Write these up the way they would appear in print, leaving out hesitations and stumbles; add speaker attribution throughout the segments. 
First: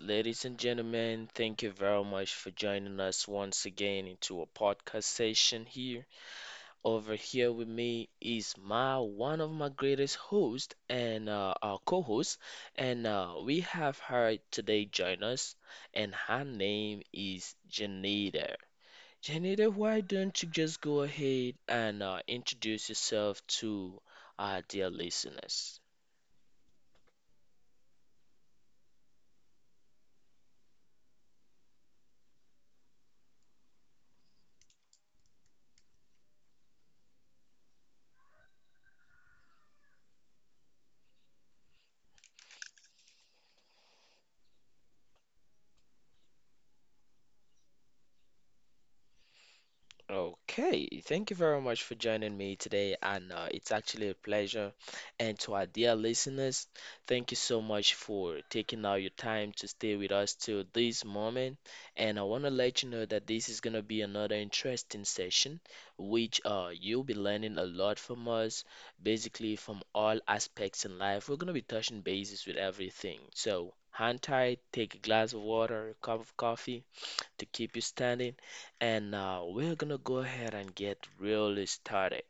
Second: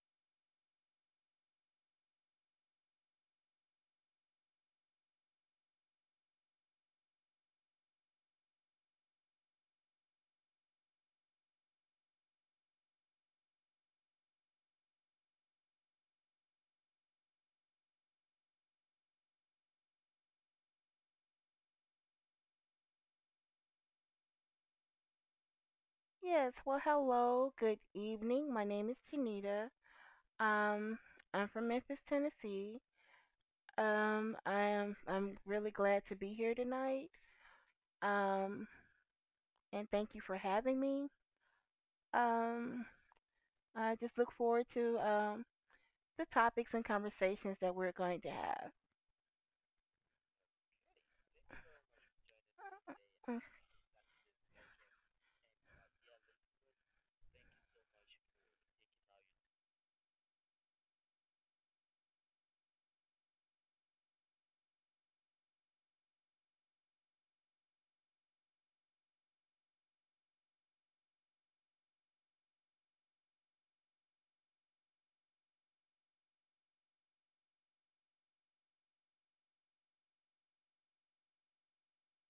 Speaker 1: ladies and gentlemen. Thank you very much for joining us once again into a podcast session here. Over here with me is my one of my greatest hosts and our co-host, and we have her today join us, and her name is Janita. Janita, why don't you just go ahead and introduce yourself to our dear listeners?
Speaker 2: Yes, well, hello, good evening. My name is Janita. Um, I'm from Memphis, Tennessee. I'm really glad to be here tonight. Um, and thank you for having me. Um, I just look forward to the topics and conversations that we're going to have.
Speaker 1: Okay, thank you very much for joining me today, and it's actually a pleasure. And to our dear listeners, thank you so much for taking out your time to stay with us till this moment. And I want to let you know that this is going to be another interesting session, which you'll be learning a lot from us, basically from all aspects in life. We're going to be touching bases with everything. So, hang tight, take a glass of water, a cup of coffee to keep you standing. And now we're gonna go ahead and get really started.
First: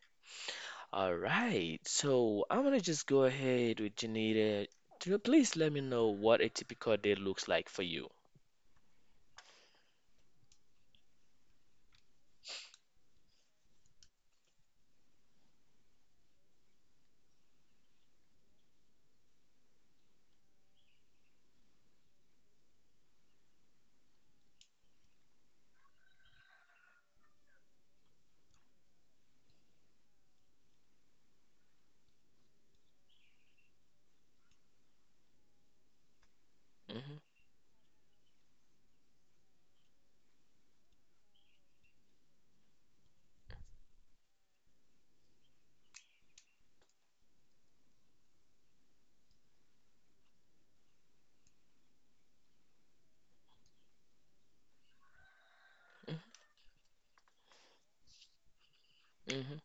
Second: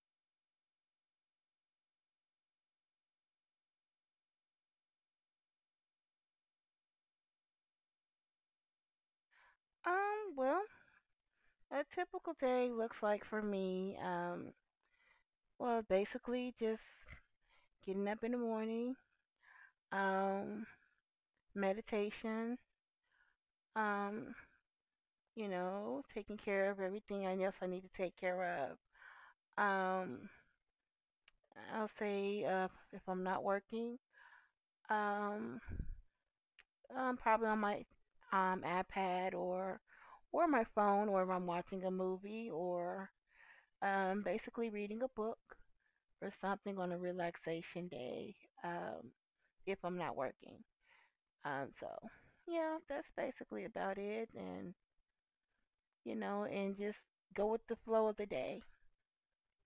Speaker 1: All right, so I'm gonna just go ahead with Janita. Janita, please let me know what a typical day looks like for you.
Speaker 2: Um, well, a typical day looks like for me. Basically just getting up in the morning. Um, Meditation. Um, you know, taking care of everything I guess I need to take care of. Um, I'll say if I'm not working, um,
Speaker 1: Mm-hmm,
Speaker 2: probably on my iPad or my phone, or if I'm watching a movie, or basically reading a book or something on a relaxation day. Um, if I'm not working. So yeah, that's basically about it. And you know, and just go with the flow of the day,
Speaker 1: mm-hmm, mm-hmm.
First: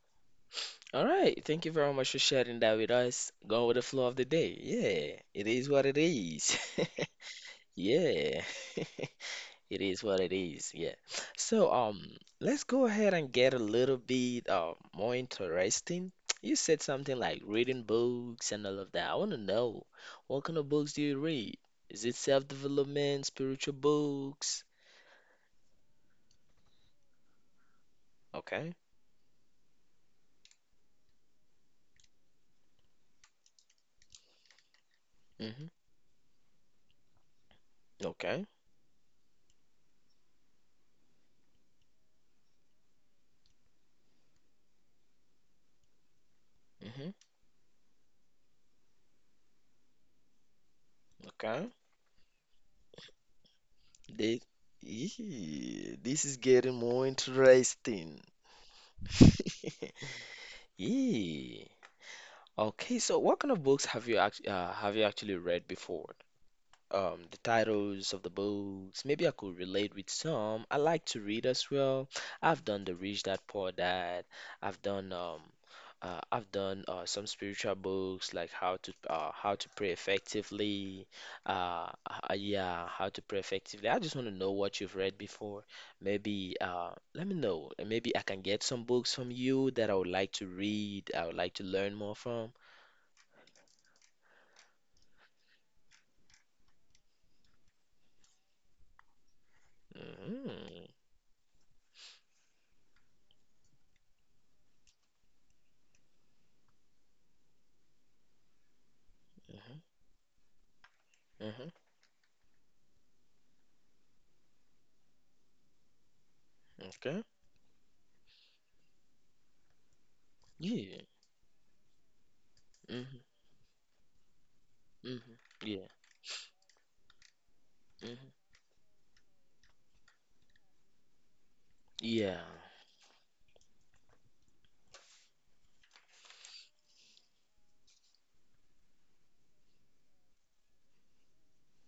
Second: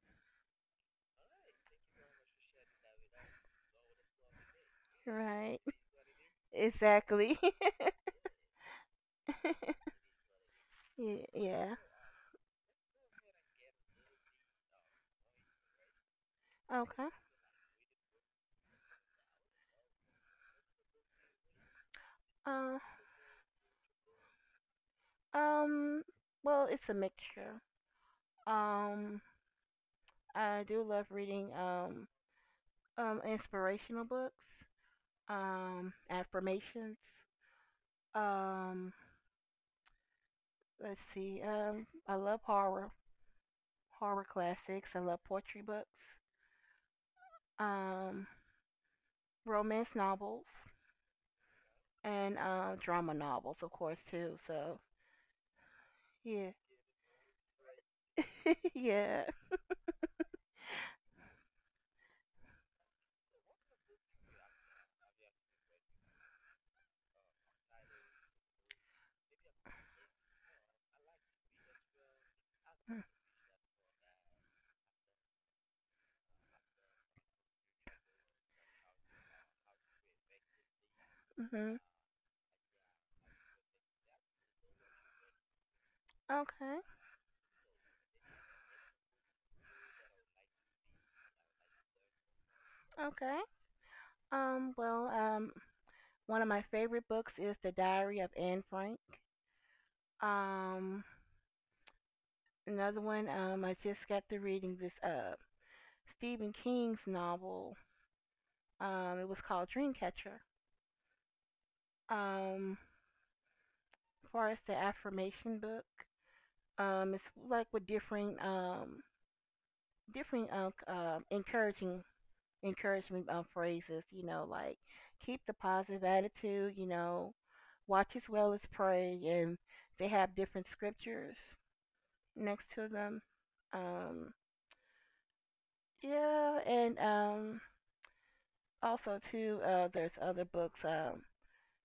Speaker 1: All right, thank you very much for sharing that with us. Going with the flow of the day. Yeah, it
Speaker 2: right?
Speaker 1: is what it is.
Speaker 2: Exactly.
Speaker 1: Yeah. It is what it is, yeah. So,
Speaker 2: Yeah.
Speaker 1: um, let's go ahead and get a little bit more interesting. You said
Speaker 2: Okay.
Speaker 1: something like reading books and all of that. I want to know what kind of books do you read? Is it
Speaker 2: Uh,
Speaker 1: self-development, spiritual books?
Speaker 2: um, it's a mixture.
Speaker 1: Okay.
Speaker 2: Um, I do love reading inspirational books,
Speaker 1: Mm-hmm.
Speaker 2: affirmations.
Speaker 1: Okay.
Speaker 2: Um, let's see. I love horror, horror classics. I love poetry books,
Speaker 1: Mm-hmm.
Speaker 2: um, romance novels,
Speaker 1: Okay.
Speaker 2: and drama novels, of course, too.
Speaker 1: This,
Speaker 2: So,
Speaker 1: Yee, this is
Speaker 2: yeah.
Speaker 1: getting more interesting.
Speaker 2: Yeah.
Speaker 1: Yeah. Okay, so what kind of books have you act have you actually read before? The titles of the books. Maybe I could relate with some. I like to read as well. I've done The Rich Dad Poor Dad. I've done um, I've done some spiritual books like how to pray effectively.
Speaker 2: Mhm.
Speaker 1: Yeah, how to pray effectively. I just want to know what you've read before. Maybe
Speaker 2: Okay.
Speaker 1: let me know, and maybe I can get some books from you that I would like to read. I would like to learn more from.
Speaker 2: Okay. Um, well, um, One of my favorite books is The Diary of Anne Frank.
Speaker 1: Mm-hmm.
Speaker 2: Um, Another one, I just got to reading this Stephen King's novel. It was called
Speaker 1: Mm-hmm.
Speaker 2: Dreamcatcher.
Speaker 1: Mm-hmm.
Speaker 2: Um, as far as the affirmation book,
Speaker 1: Okay.
Speaker 2: it's like with different different
Speaker 1: Yeah.
Speaker 2: encouraging
Speaker 1: Hmm.
Speaker 2: encouragement phrases. You know, like
Speaker 1: Mhm.
Speaker 2: keep the
Speaker 1: Yeah.
Speaker 2: positive attitude. You know, watch as
Speaker 1: Mhm.
Speaker 2: well as pray, and they have different scriptures
Speaker 1: Yeah.
Speaker 2: next to them. Um, yeah, and also too, there's other books.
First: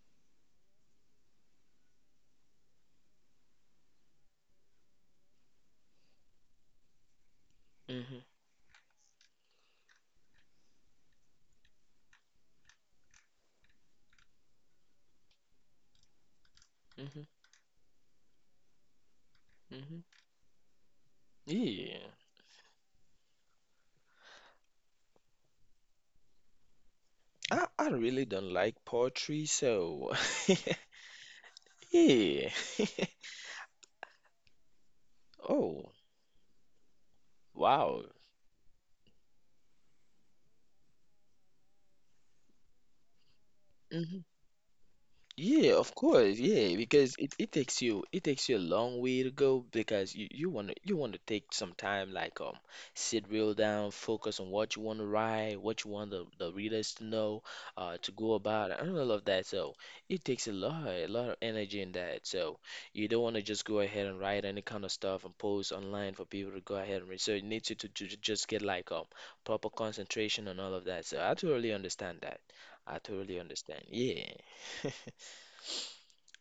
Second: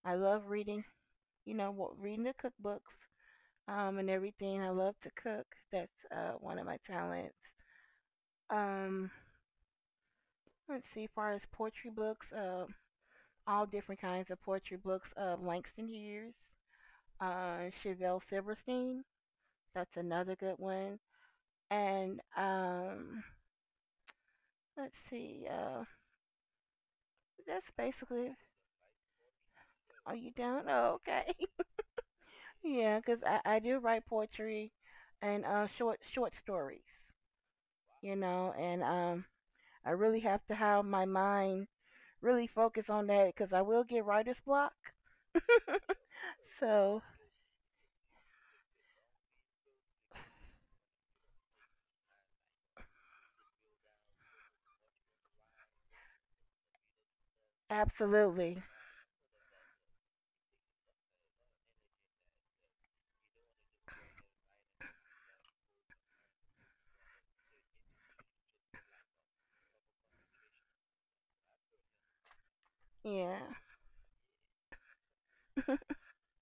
Speaker 2: I love reading. You know, reading the cookbooks and everything. I love to cook. That's one of my talents.
Speaker 1: Mhm.
Speaker 2: Um, let's see, far as poetry books, all different kinds of poetry books. Langston Hughes,
Speaker 1: Mhm.
Speaker 2: Chevelle Silverstein. That's
Speaker 1: Mhm.
Speaker 2: another good one.
Speaker 1: Yeah.
Speaker 2: And let's see.
Speaker 1: I
Speaker 2: That's
Speaker 1: I really
Speaker 2: basically.
Speaker 1: don't like poetry, so
Speaker 2: Are you down? Oh, okay.
Speaker 1: yeah.
Speaker 2: Yeah, 'cause I do write poetry and
Speaker 1: Oh,
Speaker 2: short stories,
Speaker 1: wow.
Speaker 2: you know, and I really have to have my mind really focus on that, cause I will get writer's block.
Speaker 1: Yeah, of course. Yeah,
Speaker 2: So
Speaker 1: because it takes you a long way to go because you wanna take some time like sit real down, focus on what you wanna write, what you want the readers to know, to go
Speaker 2: absolutely,
Speaker 1: about and all of that. So it takes a lot of energy in that. So you don't wanna just go ahead and write any kind of stuff and post online for people to go ahead and read. So it needs you to just get like proper concentration and all of that. So I totally understand that. I
Speaker 2: yeah,
Speaker 1: totally understand. Yeah.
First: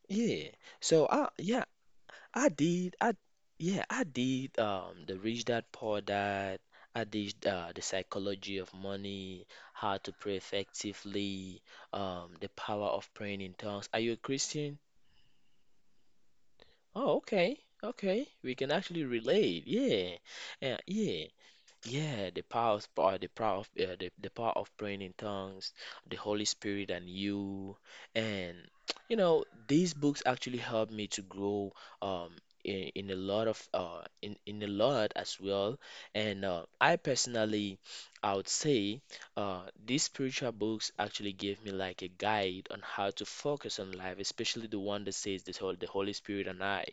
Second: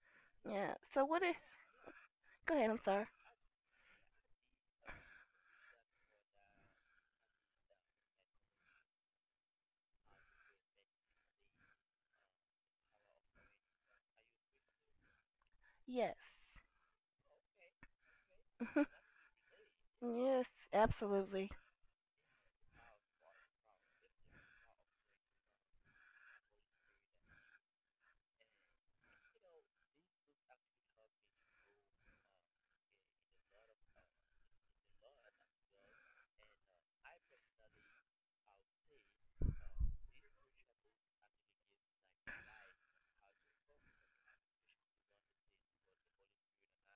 Speaker 1: Yeah.
Speaker 2: yeah. So
Speaker 1: So
Speaker 2: what?
Speaker 1: I
Speaker 2: Is,
Speaker 1: yeah, I
Speaker 2: go ahead. I'm
Speaker 1: did
Speaker 2: sorry.
Speaker 1: I yeah, I did the Rich Dad Poor Dad. I did the psychology of money, how to pray effectively, the power of praying in tongues. Are you a Christian?
Speaker 2: Yes,
Speaker 1: Oh, okay. Okay. We can actually relate. Yeah.
Speaker 2: yes,
Speaker 1: Yeah, yeah.
Speaker 2: absolutely.
Speaker 1: The power of the power of praying in tongues, the Holy Spirit and you. And you know, these books actually helped me to grow um in a lot as well. And I personally I would say these spiritual books actually gave me like a guide on how to focus on life, especially the one that says the Holy Spirit and I.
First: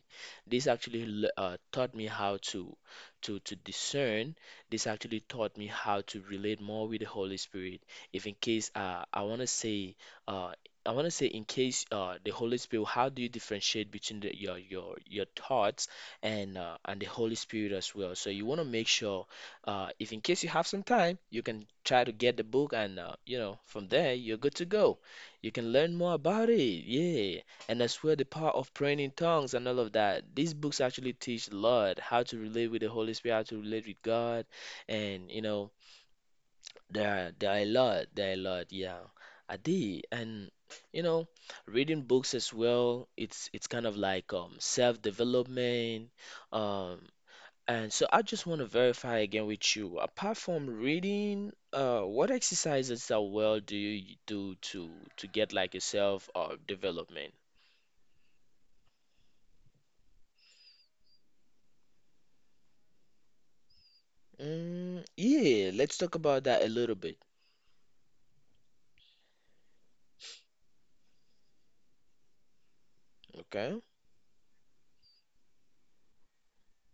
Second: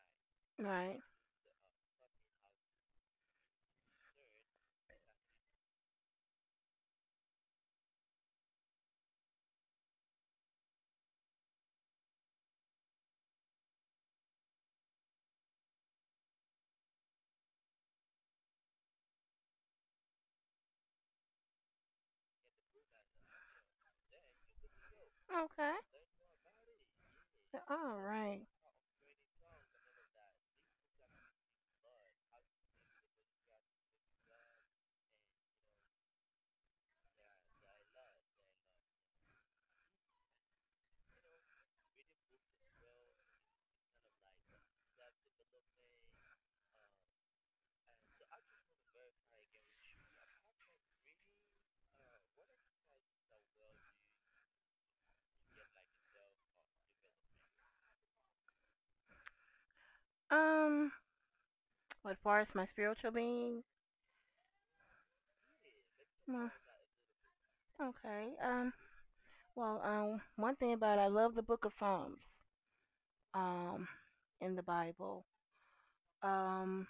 Speaker 1: This
Speaker 2: Right.
Speaker 1: actually taught me how to to discern. This actually taught me how to relate more with the Holy Spirit. If in case I want to say, uh, I want to say, in case how do you differentiate between your your thoughts and the Holy Spirit as well? So you want to make sure, if in case you have some time, you can try to get the book, and you know, from there you're good to go. You can
Speaker 2: Okay.
Speaker 1: learn more about it, yeah. And
Speaker 2: All
Speaker 1: that's where the
Speaker 2: right.
Speaker 1: power of praying in tongues and all of that. These books actually teach a lot how to relate with the Holy Spirit, how to relate with God, and you know there are a lot, yeah. I did, and you know reading books as well, it's kind of like self-development, um and so I just want to verify again with you, apart from reading, what exercises are well do you do to get like yourself or development.
Speaker 2: Um, as far as my spiritual being,
Speaker 1: Mm, yeah, let's talk about
Speaker 2: mm,
Speaker 1: that a little bit.
Speaker 2: okay. One thing about it, I love the Book of Psalms,
Speaker 1: Okay.
Speaker 2: um, in the Bible. Um,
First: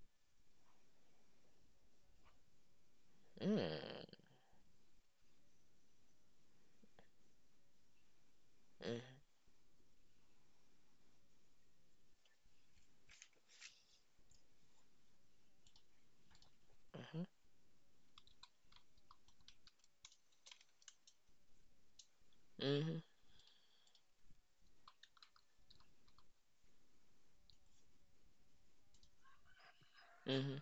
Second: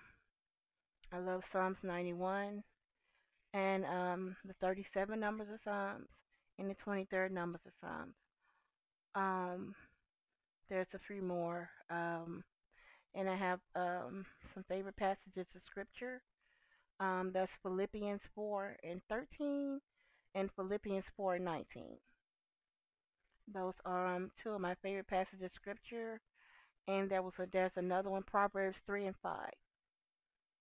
Speaker 2: I love Psalms 91 and
Speaker 1: Mm,
Speaker 2: the 37 numbers of Psalms and the 23rd numbers of Psalms.
Speaker 1: mm,
Speaker 2: Um, there's a few more. And I have some favorite passages of Scripture.
Speaker 1: mhm,
Speaker 2: That's Philippians 4:13 and Philippians 4:19.
Speaker 1: mhm,
Speaker 2: Those are two of my favorite passages of Scripture. And there's another one, Proverbs 3:5.
Speaker 1: mhm.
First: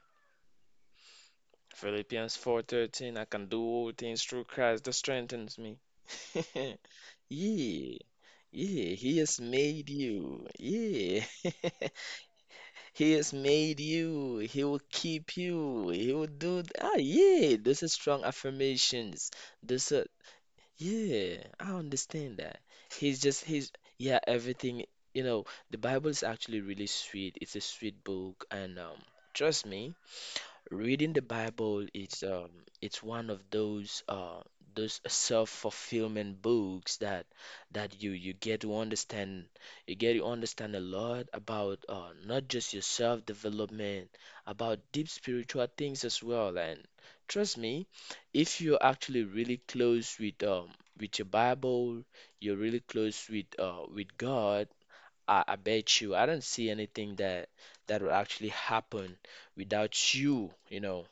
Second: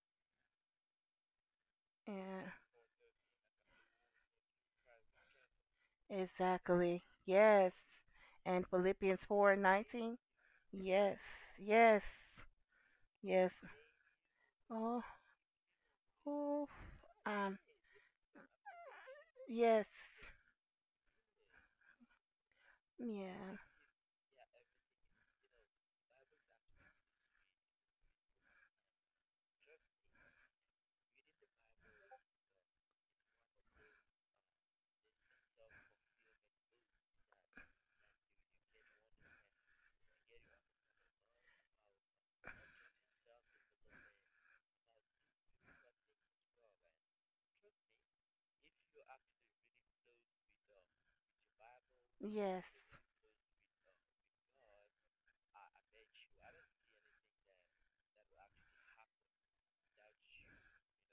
Speaker 1: Philippians
Speaker 2: And
Speaker 1: 4:13, I can do all things through Christ that strengthens me.
Speaker 2: exactly. Yes.
Speaker 1: Yeah.
Speaker 2: And
Speaker 1: Yeah, he
Speaker 2: Philippians
Speaker 1: has
Speaker 2: 4 and
Speaker 1: made
Speaker 2: 19.
Speaker 1: you.
Speaker 2: Yes.
Speaker 1: Yeah.
Speaker 2: Yes.
Speaker 1: He has
Speaker 2: Yes.
Speaker 1: made you. He will
Speaker 2: Oh,
Speaker 1: keep you. He will do
Speaker 2: oof. Um,
Speaker 1: yeah, those are strong affirmations.
Speaker 2: yes.
Speaker 1: Those are yeah, I understand that. He's just
Speaker 2: Yeah.
Speaker 1: he's yeah, everything. You know, the Bible is actually really sweet. It's a sweet book, and trust me, reading the Bible is it's one of those self-fulfillment books that you get to understand, you get to understand a lot about not just your self-development, about deep spiritual things as well. And trust me, if you're actually really close with your Bible, you're
Speaker 2: Yes.
Speaker 1: really close with God, I bet you, I don't see anything that that will actually happen without you, you know,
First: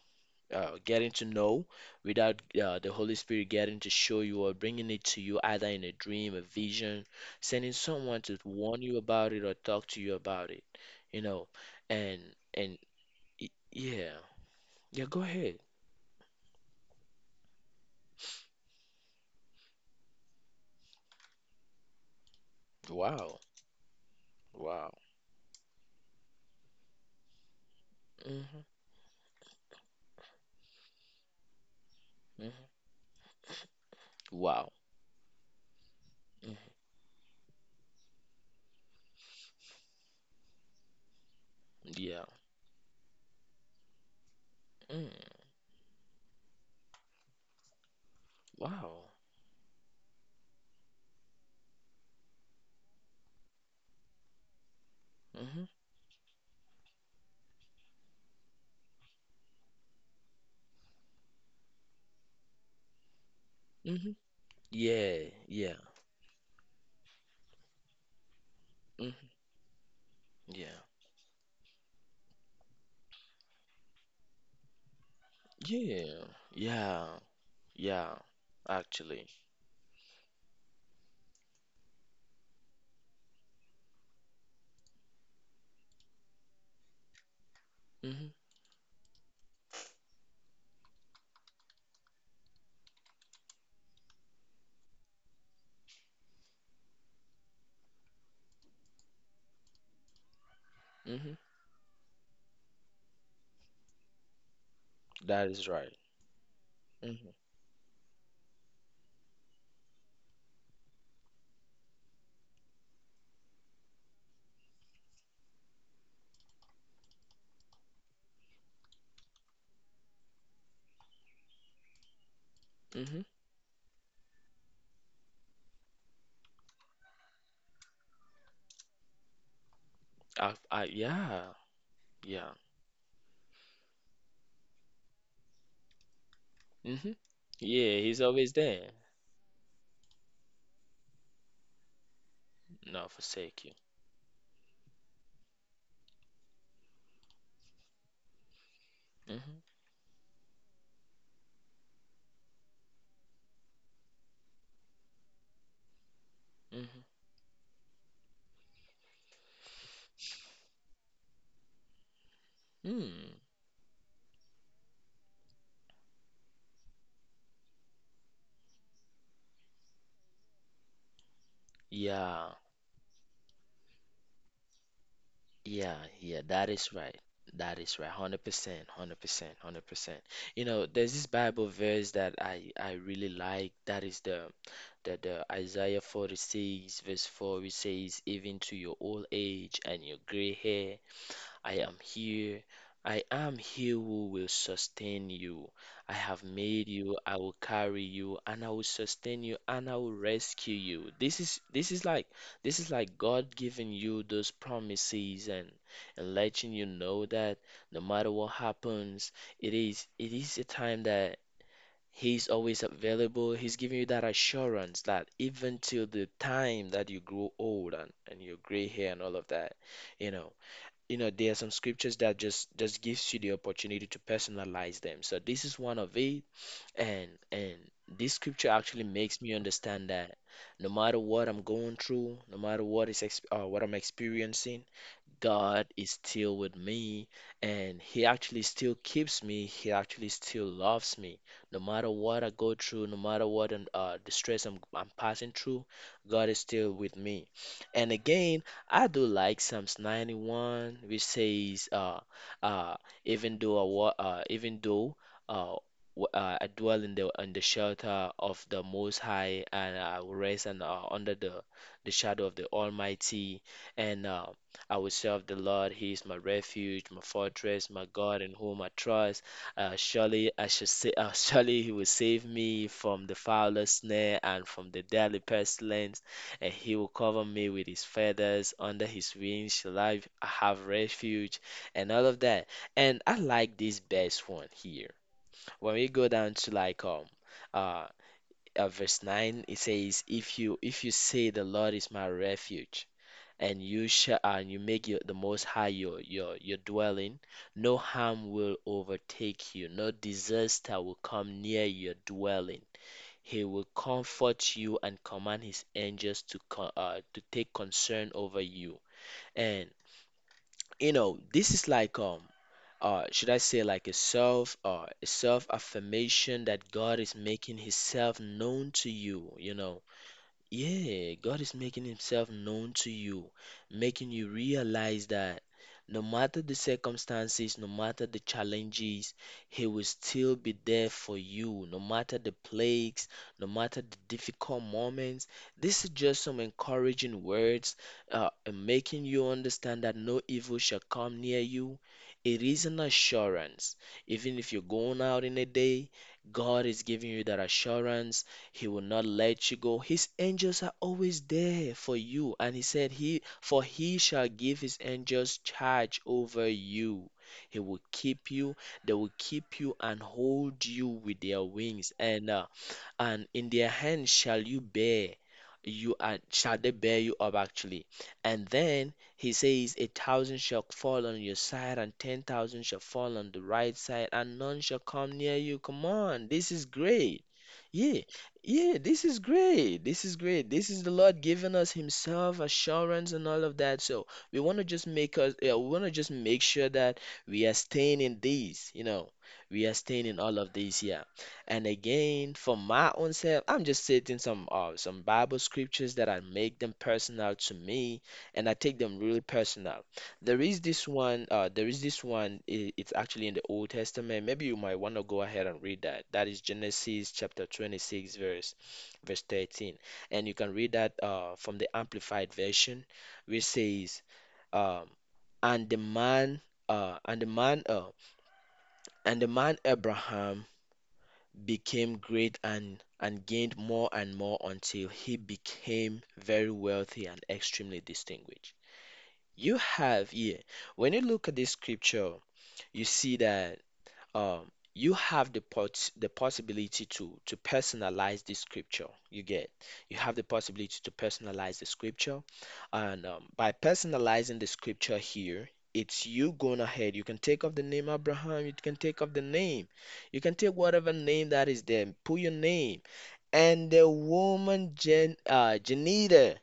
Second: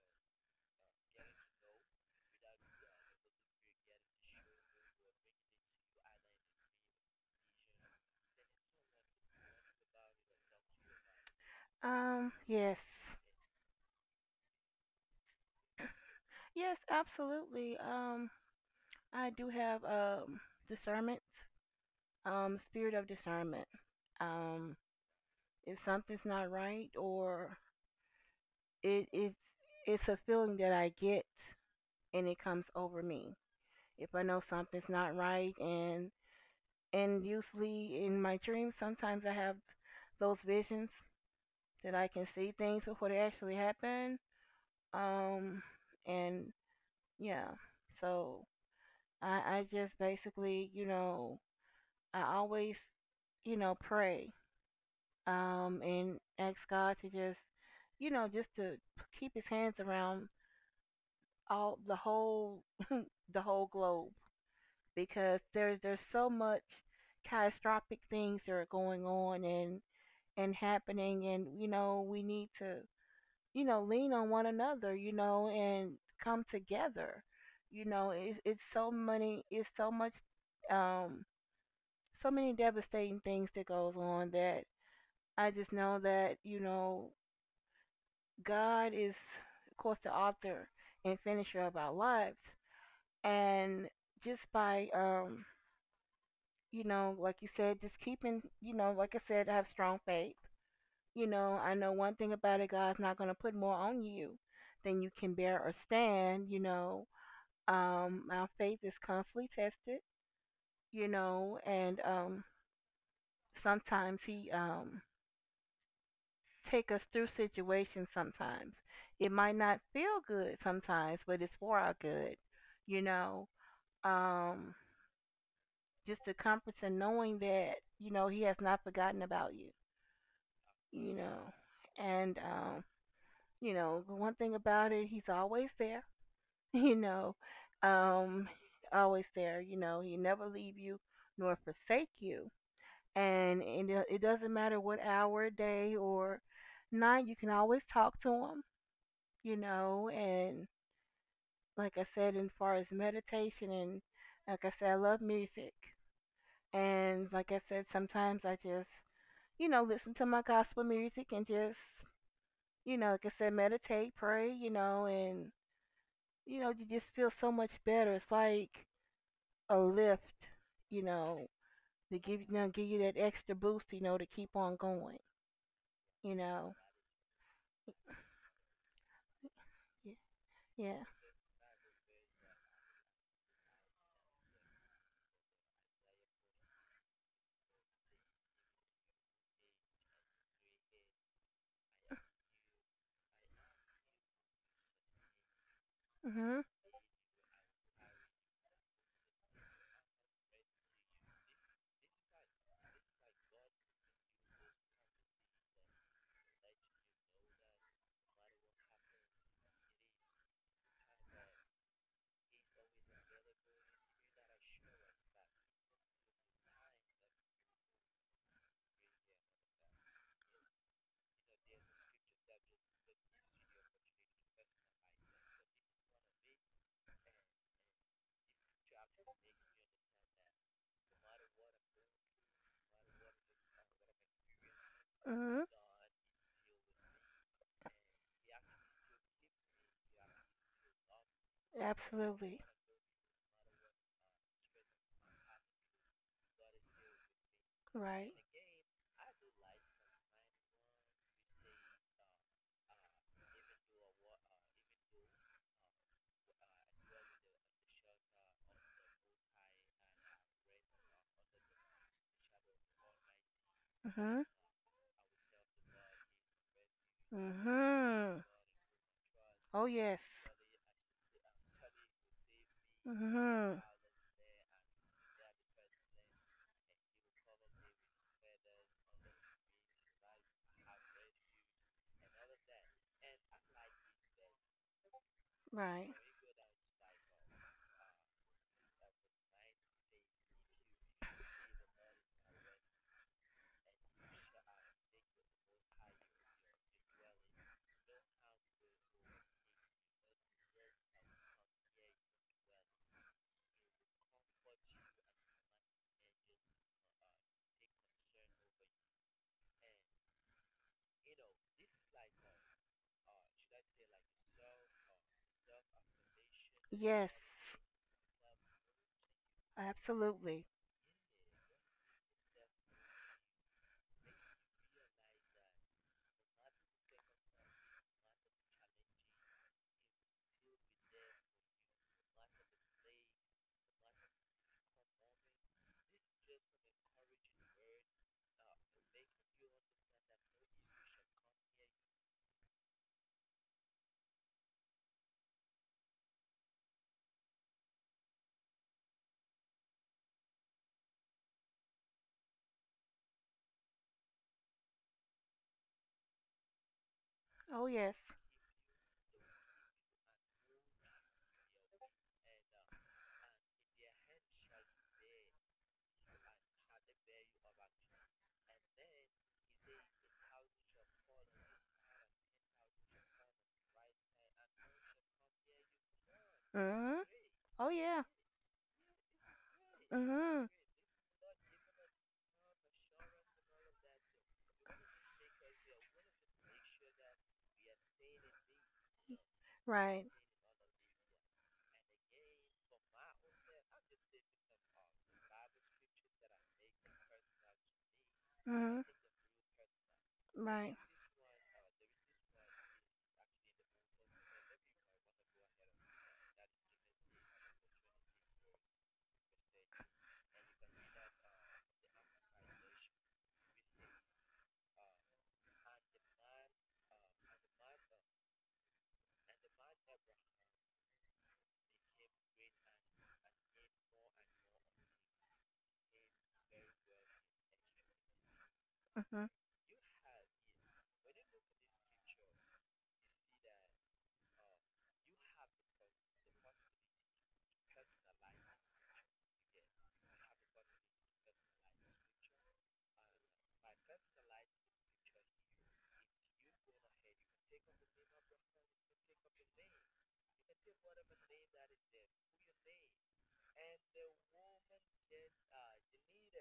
Speaker 1: getting to know, without the Holy Spirit getting to show you or bringing it to you, either in a dream, a vision, sending someone to warn you about it or talk to you about it, you know,
Speaker 2: Yes.
Speaker 1: and and yeah, yeah, go ahead.
Speaker 2: Yes, absolutely. I do have discernment, spirit of discernment.
Speaker 1: Wow,
Speaker 2: Um,
Speaker 1: wow,
Speaker 2: if something's not right or
Speaker 1: mm-hmm,
Speaker 2: it's it's a feeling that I get and it comes over
Speaker 1: hmm,
Speaker 2: me. If I know something's
Speaker 1: wow,
Speaker 2: not right and
Speaker 1: hmm,
Speaker 2: usually in my dreams sometimes I have those visions that I can see
Speaker 1: yeah,
Speaker 2: things before they actually happen. Um
Speaker 1: mm,
Speaker 2: and yeah. So
Speaker 1: wow,
Speaker 2: I just basically, you know, I always, you know, pray
Speaker 1: mm-hmm,
Speaker 2: and ask God to just, you know, just to keep his hands around all the whole the whole globe
Speaker 1: mm-hmm, yeah,
Speaker 2: because
Speaker 1: yeah,
Speaker 2: there's so much catastrophic things that are going
Speaker 1: mm-hmm,
Speaker 2: on and
Speaker 1: yeah.
Speaker 2: happening, and you know, we need to, you know, lean on one another, you know, and
Speaker 1: Yeah,
Speaker 2: come
Speaker 1: yeah,
Speaker 2: together. You know,
Speaker 1: yeah,
Speaker 2: it's so
Speaker 1: actually.
Speaker 2: many it's so much um so many devastating things that goes on that I just know that, you know,
Speaker 1: Mm-hmm,
Speaker 2: God is of course the author and finisher of our lives. And just by you know, like you said, just keeping, you know, like I said, have strong faith. You
Speaker 1: mm-hmm.
Speaker 2: know, I know one thing about it, God's not going to put more on you than you can
Speaker 1: That
Speaker 2: bear
Speaker 1: is
Speaker 2: or
Speaker 1: right.
Speaker 2: stand. You know,
Speaker 1: Mm-hmm,
Speaker 2: our faith is constantly tested. You know, and sometimes He take us through situations. Sometimes it might not feel good sometimes, but it's for our good. You
Speaker 1: mm-hmm.
Speaker 2: know, um, just the comfort in knowing that you know He has not forgotten about you you know.
Speaker 1: Yeah,
Speaker 2: And
Speaker 1: yeah.
Speaker 2: you know, the one thing about it, he's always there, you
Speaker 1: Mm-hmm.
Speaker 2: know.
Speaker 1: Yeah, he's
Speaker 2: Um,
Speaker 1: always there.
Speaker 2: Always there, you know. He never leave you nor forsake you.
Speaker 1: Not
Speaker 2: And
Speaker 1: forsake you.
Speaker 2: and it, it doesn't matter what hour, day or night, you can always talk to him, you
Speaker 1: Mm-hmm,
Speaker 2: know, and like I said, as far as meditation and like I said, I love music.
Speaker 1: mm-hmm.
Speaker 2: And like I said, sometimes I just, you know, listen to my gospel music and just you know, like I
Speaker 1: Hmm.
Speaker 2: said, meditate, pray, you know, and you know, you just feel so much better. It's like a lift, you know, to give you
Speaker 1: Yeah,
Speaker 2: know, give you that extra boost, you know, to keep on going,
Speaker 1: yeah,
Speaker 2: you
Speaker 1: yeah. That
Speaker 2: know.
Speaker 1: is right. That is right. 100%, 100%, 100%. You know,
Speaker 2: Yeah.
Speaker 1: there's this Bible verse that I really like. That is the That Isaiah 46, verse 4, it says, even to your old age and your gray hair, I am here. I am he who will sustain you. I have
Speaker 2: Mhm.
Speaker 1: made you, I will carry you, and I will sustain you, and I will rescue you. This is like, this is like God giving you those promises and letting you know that no matter what happens, it is a time that He's always available. He's giving you that assurance that even till the time that you grow old and your gray hair and all of that, you know, you know, there are some scriptures that just gives you the opportunity to personalize them. So this is one of it, and this scripture actually makes me understand that no matter what I'm going through, no matter what is exp what I'm experiencing,
Speaker 2: Mhm.
Speaker 1: God is still with me, and He actually still keeps me. He actually still loves me. No matter what I
Speaker 2: Absolutely.
Speaker 1: go through, no matter what the stress I'm passing through, God is still with me. And
Speaker 2: Right.
Speaker 1: again, I do like Psalms 91, which says, uh, even though I wa even though uh, I dwell in the shelter of the Most High, and I will rest and under the shadow of the Almighty. And
Speaker 2: Mhm.
Speaker 1: I will serve the Lord. He is my refuge, my fortress, my
Speaker 2: Mhm.
Speaker 1: God in whom I trust.
Speaker 2: Oh yes.
Speaker 1: Surely I shall say, surely he will save me from the
Speaker 2: Mhm.
Speaker 1: fowler's snare and from the deadly pestilence, and he will cover me with his feathers. Under his wings shall I have refuge, and all of that. And I like this best one here. When
Speaker 2: Right.
Speaker 1: we go down to like uh, verse 9, it says, if you say the Lord is my refuge and you shall and you make your, the Most High your your dwelling, no harm will overtake you, no disaster will come near your dwelling. He will comfort you and command his angels to to take concern over you. And you know, this is like should I say like a self affirmation that God
Speaker 2: Yes.
Speaker 1: is making himself known to you, you know.
Speaker 2: Absolutely.
Speaker 1: Yeah, God is making himself known to you, making you realize that no matter the circumstances, no matter the challenges, he will still be there for you, no matter the plagues, no matter the difficult moments. This is just some encouraging words, and making you understand that no evil shall come near you. It is an assurance. Even if you're going out in a day, God is giving you that assurance he will not let you go. His angels are always there for you. And he said, He for he shall give his angels charge over you. He
Speaker 2: Oh
Speaker 1: will
Speaker 2: yes.
Speaker 1: keep you, they will keep you and hold you with their wings. And in their hand shall you bear you are shall they bear you up actually. And then he says a thousand shall fall on your side and 10,000 shall fall on the right side and none shall come near you. Come on, this is
Speaker 2: Mhm.
Speaker 1: great.
Speaker 2: Oh yeah.
Speaker 1: Yeah, yeah, this is great. This is
Speaker 2: Mhm.
Speaker 1: great. This is the Lord giving us himself assurance and all of that. So we want to just we want to just make sure that we are staying in these, you know, we are
Speaker 2: Right.
Speaker 1: staying in all of these here. And again, for my own self, I'm just taking some Bible scriptures that I make them personal to me, and I take
Speaker 2: Mhm.
Speaker 1: them really personal. There is
Speaker 2: Right.
Speaker 1: this one, there is this one. It's actually in the Old Testament. Maybe you might want to go ahead and read that. That is Genesis chapter 26, verse 13, and you can read that from the Amplified version, which says, um, "And the uh, and the man, uh, man Abraham became great and gained more and more until he became very wealthy and extremely distinguished."
Speaker 2: Mhm.
Speaker 1: You have here, when you look at this scripture, you see that, um, you have the possibility to personalize the scripture. You get you have the possibility to personalize the scripture. And by personalizing the scripture here, it's you going ahead. You can take off the name Abraham. You can take off the name, you can take whatever name that is there, put your name. And the woman Janita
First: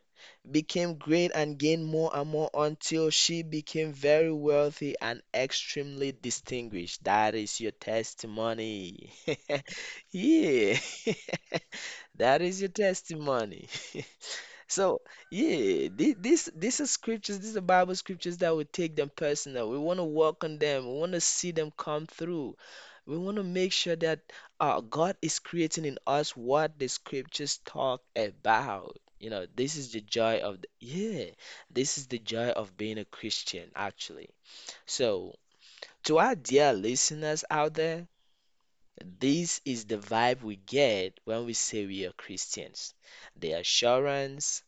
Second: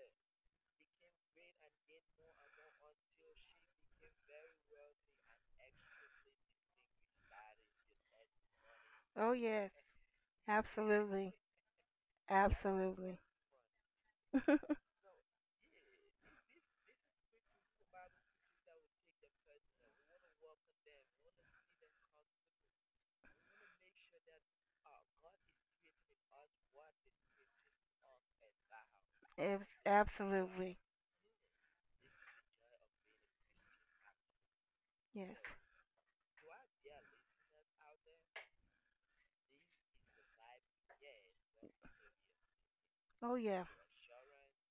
Speaker 1: became great and gained more and more until she became very wealthy and extremely distinguished. That is your testimony.
Speaker 2: Oh yes.
Speaker 1: Yeah,
Speaker 2: Absolutely.
Speaker 1: that is your
Speaker 2: Absolutely.
Speaker 1: testimony. So yeah, thi- this these are scriptures, these are Bible scriptures that we take them personal. We want to work on them. We want to see them come through. We want to make sure that God is creating in us what the scriptures talk about. You know, this is the joy of the,
Speaker 2: Absolutely.
Speaker 1: yeah, this is the joy of being a Christian, actually.
Speaker 2: Yes.
Speaker 1: So, to our dear listeners out there, this is the vibe we get when we say we are Christians.
Speaker 2: Oh
Speaker 1: The
Speaker 2: yeah.
Speaker 1: assurance,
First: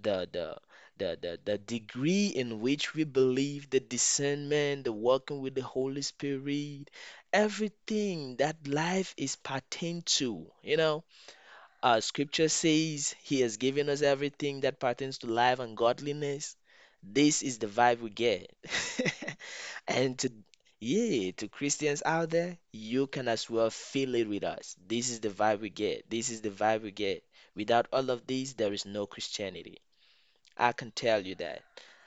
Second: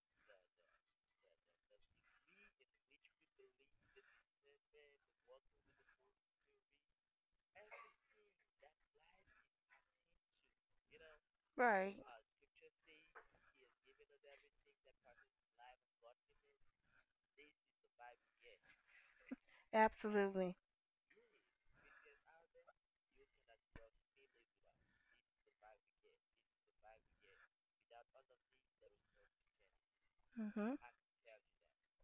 Speaker 1: the the the degree in which we believe, the discernment, the working with the Holy Spirit, everything that life is pertain to, you know.
Speaker 2: Right.
Speaker 1: Scripture says he has given us everything that pertains to life and godliness. This is the vibe we get. And to
Speaker 2: Absolutely.
Speaker 1: yeah, to Christians out there, you can as well feel it with us. This is the vibe we get. This is the vibe we get. Without all of these, there is no Christianity. I
Speaker 2: Mhm.
Speaker 1: can tell you that.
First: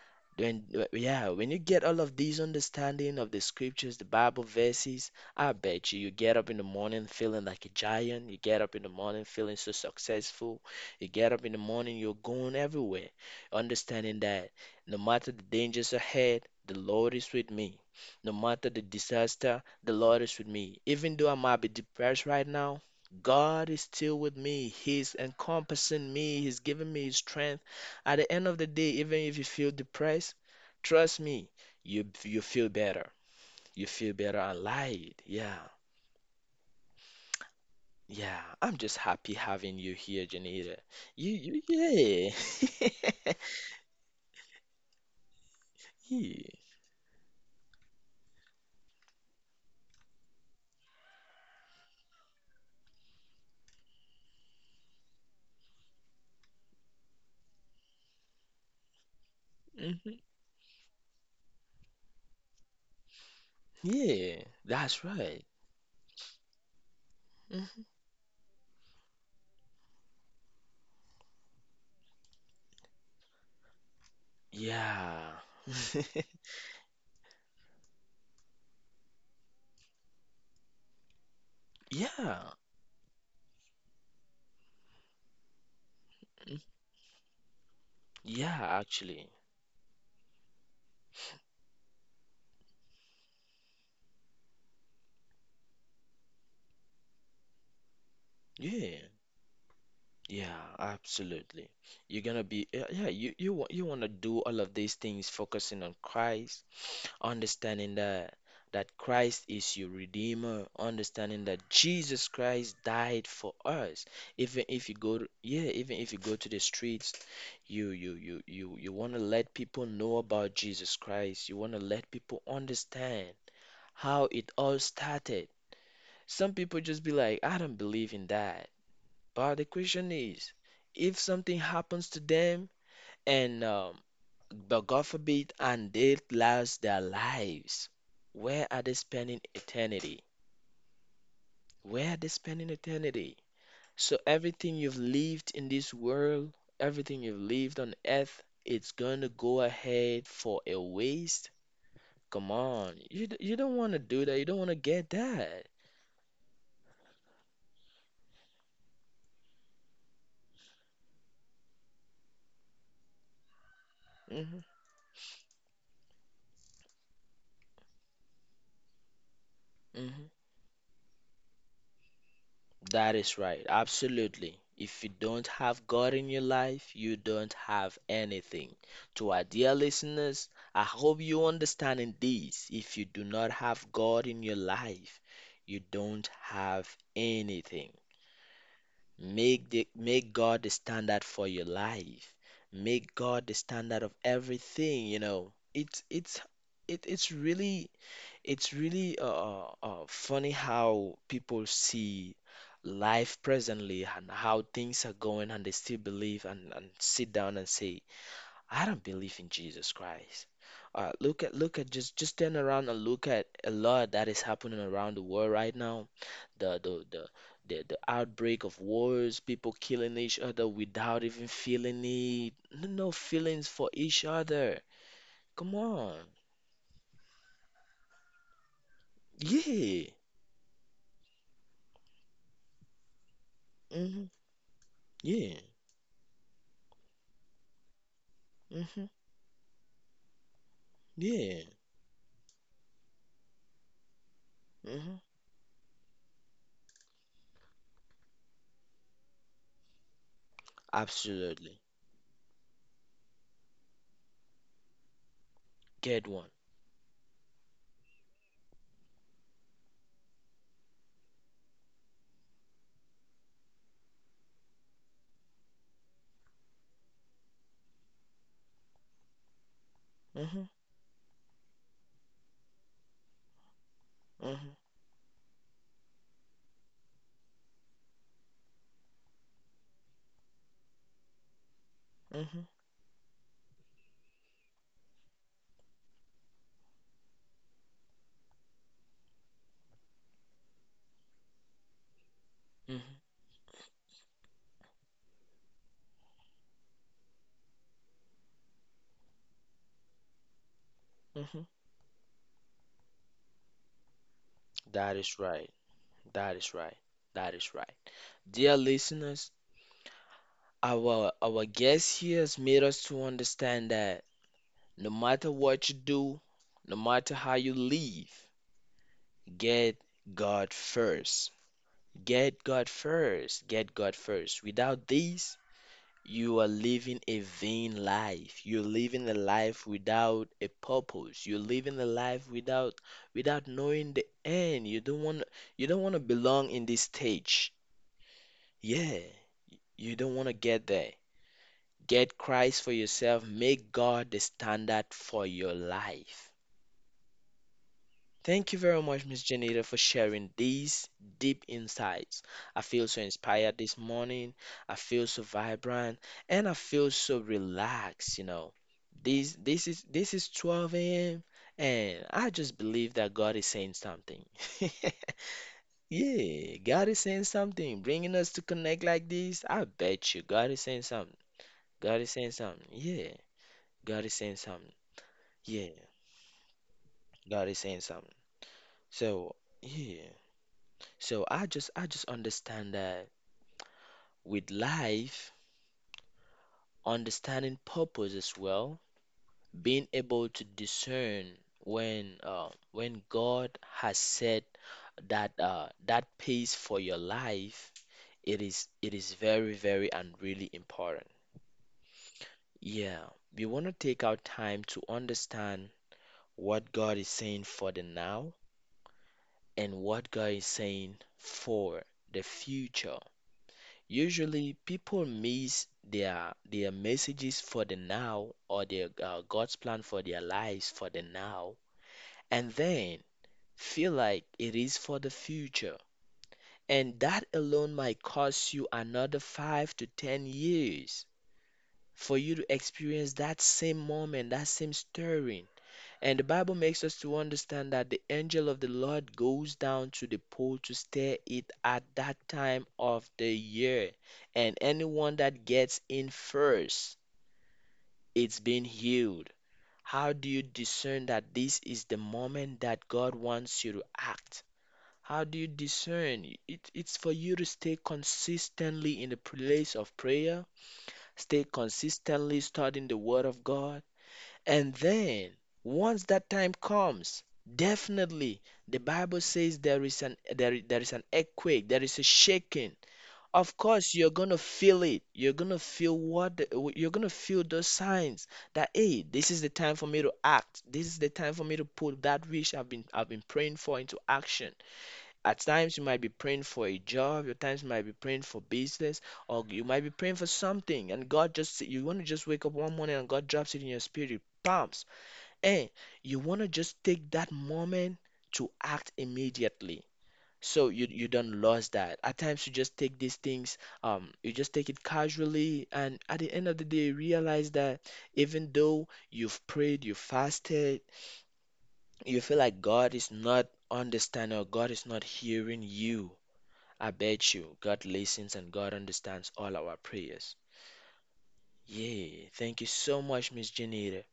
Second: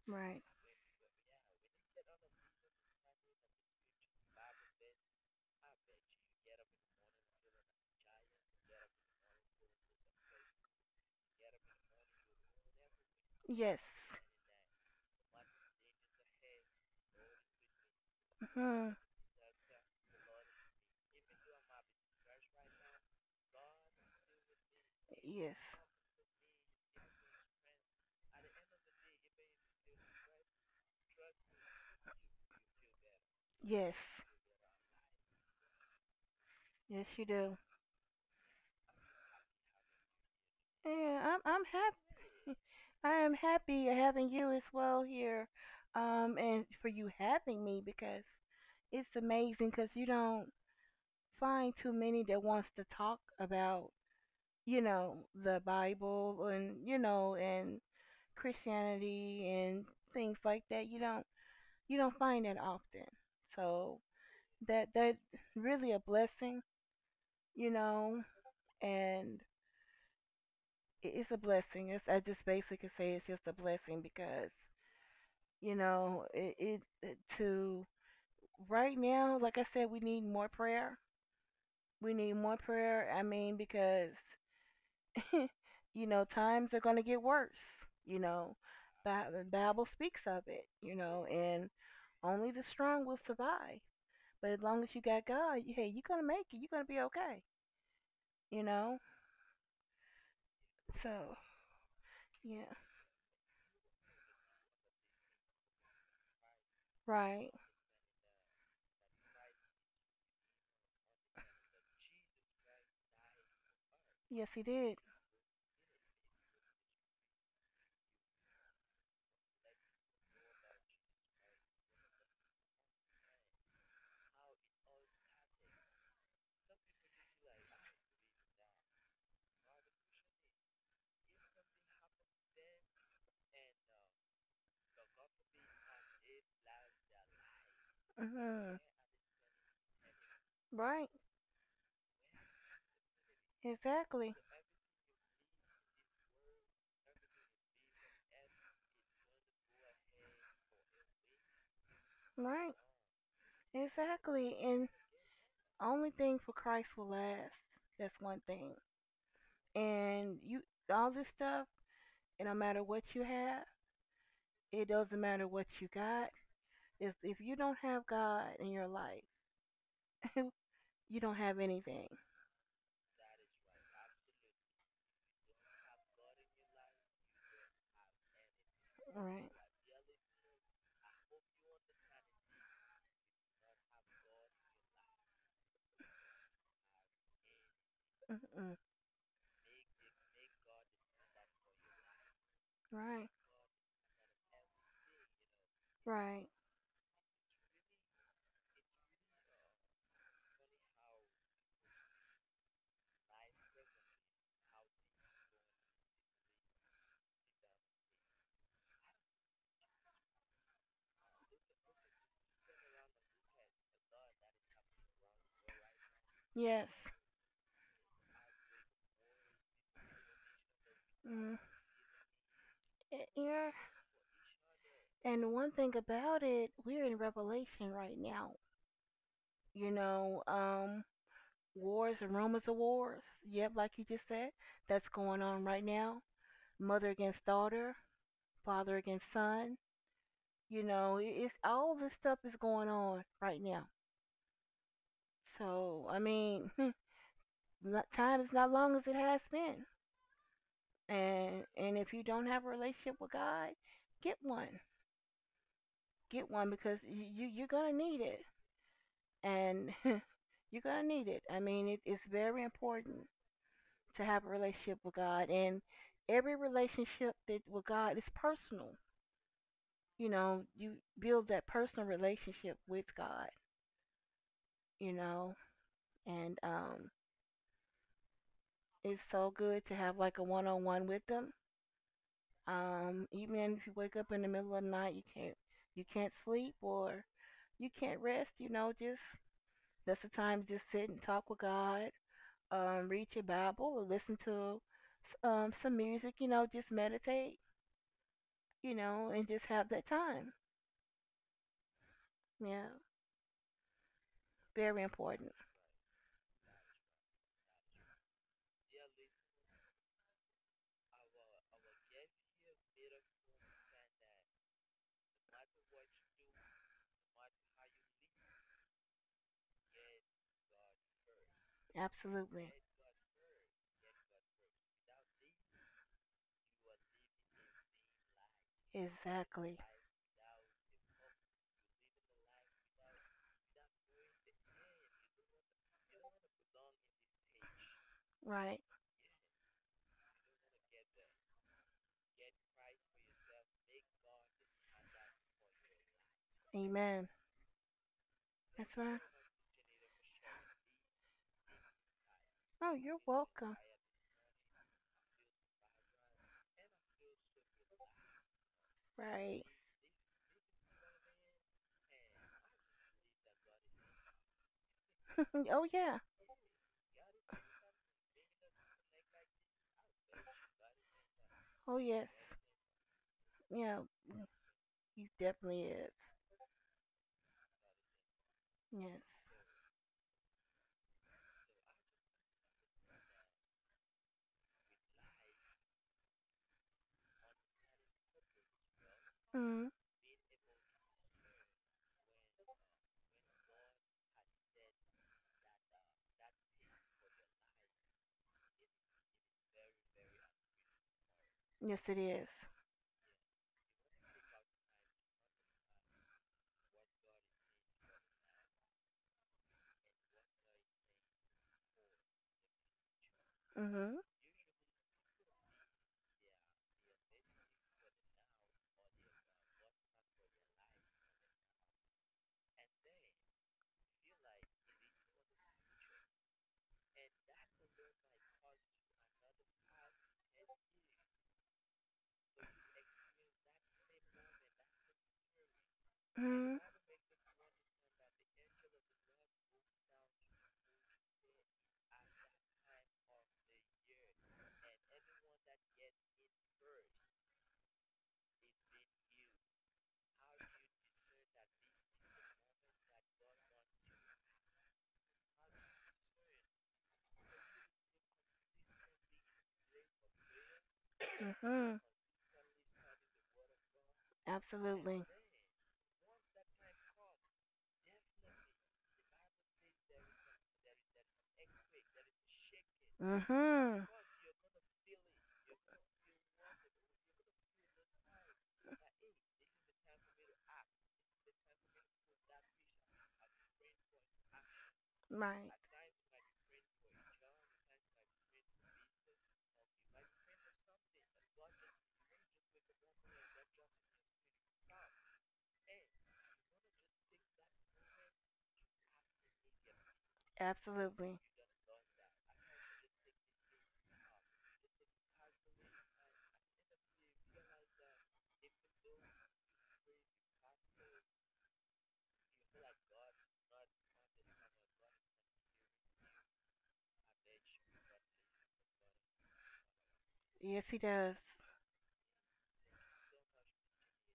Speaker 2: Right.
Speaker 1: When, yeah, when you get all of these understanding of the scriptures, the Bible verses, I bet you you get up in the morning feeling like a giant. You get up in the morning feeling so successful. You get up in the morning, you're going everywhere,
Speaker 2: Yes.
Speaker 1: understanding that no matter the dangers ahead, the Lord is with me. No matter the
Speaker 2: Mhm.
Speaker 1: disaster, the Lord is with me. Even though I might be depressed right now, God is still with me. He's
Speaker 2: Yes.
Speaker 1: encompassing me. He's giving me his strength. At the end of the day, even if you feel depressed, trust me, you feel better. You
Speaker 2: Yes.
Speaker 1: feel better. I lied. Yeah.
Speaker 2: Yes, you do.
Speaker 1: Yeah. I'm just happy having you here, Janita. You
Speaker 2: I'm happy.
Speaker 1: you
Speaker 2: I am
Speaker 1: yeah.
Speaker 2: happy having you as well here. And
Speaker 1: Yeah.
Speaker 2: for you having me because it's amazing cuz you don't find too many that wants to talk about, you know, the Bible and you know and Christianity and
Speaker 1: Hmm.
Speaker 2: things like that. You don't find that often. So
Speaker 1: Yeah. That's
Speaker 2: that's
Speaker 1: right.
Speaker 2: really a blessing, you
Speaker 1: Hmm.
Speaker 2: know, and it's a blessing. It's I just basically say it's just a blessing because
Speaker 1: Yeah.
Speaker 2: you know it to right now, like I said, we need more prayer. We need more
Speaker 1: Yeah.
Speaker 2: prayer. I mean because you know
Speaker 1: Mm.
Speaker 2: times are gonna get worse. You know,
Speaker 1: Yeah, actually.
Speaker 2: The Bible speaks of it. You know, and only the strong will survive. But as long as you got God, hey, you're gonna make it. You're gonna be okay. You know.
Speaker 1: Yeah. Yeah,
Speaker 2: So
Speaker 1: absolutely. You're gonna
Speaker 2: yeah,
Speaker 1: be yeah, yeah, you want, you want to do all of these things focusing on Christ,
Speaker 2: right.
Speaker 1: understanding that Christ is your redeemer, understanding that Jesus Christ died for us.
Speaker 2: Yes, he
Speaker 1: Even if you
Speaker 2: did.
Speaker 1: go to, yeah, even if you go to the streets, you want to let people know about Jesus Christ. You want to let people understand how it all started. Some people just be like, I don't believe in that. But the question is, if something happens to them and but God forbid, and they lost their lives.
Speaker 2: Mm
Speaker 1: Where
Speaker 2: hmm
Speaker 1: are they spending eternity?
Speaker 2: Right.
Speaker 1: Where are they spending eternity? So
Speaker 2: Exactly.
Speaker 1: everything you've lived in this world, everything you've lived on earth, it's gonna go ahead for a waste. Come
Speaker 2: Right.
Speaker 1: on, you don't want to do that. You
Speaker 2: Exactly.
Speaker 1: don't want to
Speaker 2: And
Speaker 1: get that.
Speaker 2: only thing for Christ will last. That's one thing. And you, all this stuff. It don't matter what you have.
Speaker 1: Hmm.
Speaker 2: It doesn't matter what you got. If you don't have God in your life,
Speaker 1: Hmm.
Speaker 2: you don't have anything.
Speaker 1: That is right. Absolutely. If you don't have God in your life, you don't have anything. To our
Speaker 2: Right.
Speaker 1: dear listeners, I hope you understand in this. If you do not have God in your life, you don't have anything.
Speaker 2: Mm-mm.
Speaker 1: Make God the standard for your life. Make
Speaker 2: Right.
Speaker 1: God the standard of everything, you know. It's it's
Speaker 2: Right.
Speaker 1: it, it's really, it's really funny how people see life presently and how things are going, and they still believe and sit down and say, "I don't believe in Jesus Christ." Look at look at just turn around and look at a lot that is happening around the world right now. The
Speaker 2: Yes.
Speaker 1: the the the outbreak of wars, people killing each other without even
Speaker 2: Mm.
Speaker 1: feeling it. No, no
Speaker 2: Eh, yeah.
Speaker 1: feelings for each other.
Speaker 2: And one
Speaker 1: Come
Speaker 2: thing
Speaker 1: on,
Speaker 2: about it, we're in Revelation right now. You
Speaker 1: yeah.
Speaker 2: know, wars and rumors of wars. Yep, like you just
Speaker 1: Hmm.
Speaker 2: said, that's going
Speaker 1: Yeah.
Speaker 2: on right now. Mother against daughter, father
Speaker 1: Mm-hmm.
Speaker 2: against son. You know, it's
Speaker 1: Yeah.
Speaker 2: all this stuff is going on right now.
Speaker 1: Mm-hmm.
Speaker 2: So I mean, time is not long as it has been. And
Speaker 1: Absolutely.
Speaker 2: if you don't have a relationship with God, get one.
Speaker 1: Get
Speaker 2: Get
Speaker 1: one.
Speaker 2: one because you're gonna need it. And you're gonna need it. I mean, it's very important to have a relationship with God, and every relationship that with God is personal. You know,
Speaker 1: Mm-hmm.
Speaker 2: you build that personal relationship with God.
Speaker 1: Mm-hmm.
Speaker 2: You know, and it's so good to have like a one-on-one with them.
Speaker 1: Mm-hmm.
Speaker 2: Even if you wake up in the middle of the night, you can't sleep or you can't rest. You know, just that's the time to just sit and talk with God,
Speaker 1: Mm-hmm.
Speaker 2: read your Bible or listen to some music, you know, just meditate, you know, and just have that time.
Speaker 1: Mm-hmm.
Speaker 2: Yeah, very
Speaker 1: That is
Speaker 2: important.
Speaker 1: right. That is right. That is right. Dear listeners, our guest here has made us to understand that no matter what you do, no matter how you live, get God first. Get
Speaker 2: Absolutely.
Speaker 1: God first. Get God first. Without this, you are living a vain life. You're living a
Speaker 2: Exactly.
Speaker 1: life without a purpose. You're living a life without, without knowing the end. You don't want to belong in this stage.
Speaker 2: Right.
Speaker 1: Yeah, you don't want to get there. Get Christ for yourself. Make God the standard for your life.
Speaker 2: Amen.
Speaker 1: Thank you
Speaker 2: That's
Speaker 1: very
Speaker 2: right.
Speaker 1: much, Miss Janita, for sharing these deep insights. I
Speaker 2: Oh,
Speaker 1: feel
Speaker 2: you're
Speaker 1: so
Speaker 2: welcome.
Speaker 1: inspired this morning. I feel so vibrant and I feel so relaxed, you know. This
Speaker 2: Right.
Speaker 1: this is this is 12 a.m. and I just believe that God is saying something.
Speaker 2: Oh, yeah.
Speaker 1: Yeah, God is saying something, bringing us to connect like this. I bet you God is saying something.
Speaker 2: Oh, yes.
Speaker 1: God is saying something. Yeah,
Speaker 2: Yeah,
Speaker 1: God is saying something.
Speaker 2: you definitely
Speaker 1: Yeah,
Speaker 2: is.
Speaker 1: God is saying something.
Speaker 2: Yes.
Speaker 1: So, yeah. So I just understand that with life, understanding purpose as well,
Speaker 2: Mm.
Speaker 1: being able to discern when God has set that pace for your life, it is very very and really important.
Speaker 2: Yes, it is.
Speaker 1: Yeah, we want to take our time to understand what God is saying for the now and what God is saying for the future.
Speaker 2: Mm-hmm.
Speaker 1: Usually, people miss their messages for the now or their God's plan for their lives for the now, and then feel like it is for the future. And that alone might cost you another 5 to 10 years for you to experience that same moment, that same stirring. And the
Speaker 2: Mm-hmm.
Speaker 1: Bible makes us to understand that the angel of the Lord goes down to the pool to stir it at that time of the year. And anyone that gets in first, it's been healed. How do you discern that this is the moment that God wants you to act? How do you discern? It's for you to stay consistently in the place of prayer, stay
Speaker 2: Mm-hmm.
Speaker 1: consistently studying the Word of God, and
Speaker 2: Absolutely.
Speaker 1: then, once that time comes, definitely the Bible says there is an earthquake, there is a shaking. Of
Speaker 2: Mm-hmm.
Speaker 1: course, you're gonna feel it. You're gonna feel you're gonna feel those signs that hey, this is the time for me to act. This is the time for me to put that which I've been praying for into action. At
Speaker 2: Right.
Speaker 1: times you might be praying for a job, your times you might be praying for business, or you might be praying for something, and God just you want to just wake up one morning and God drops it in your spirit. Bam, and you want to just take that moment to act immediately so you
Speaker 2: Absolutely.
Speaker 1: don't lose that. At times you just take these things you just take it casually, and at the end of the day you realize that even though you've prayed, you fasted, you feel like God is not understanding or God is not hearing you. I bet you God listens and God understands all our prayers.
Speaker 2: Yes, he does.
Speaker 1: Yeah, thank you so much, Miss Janita.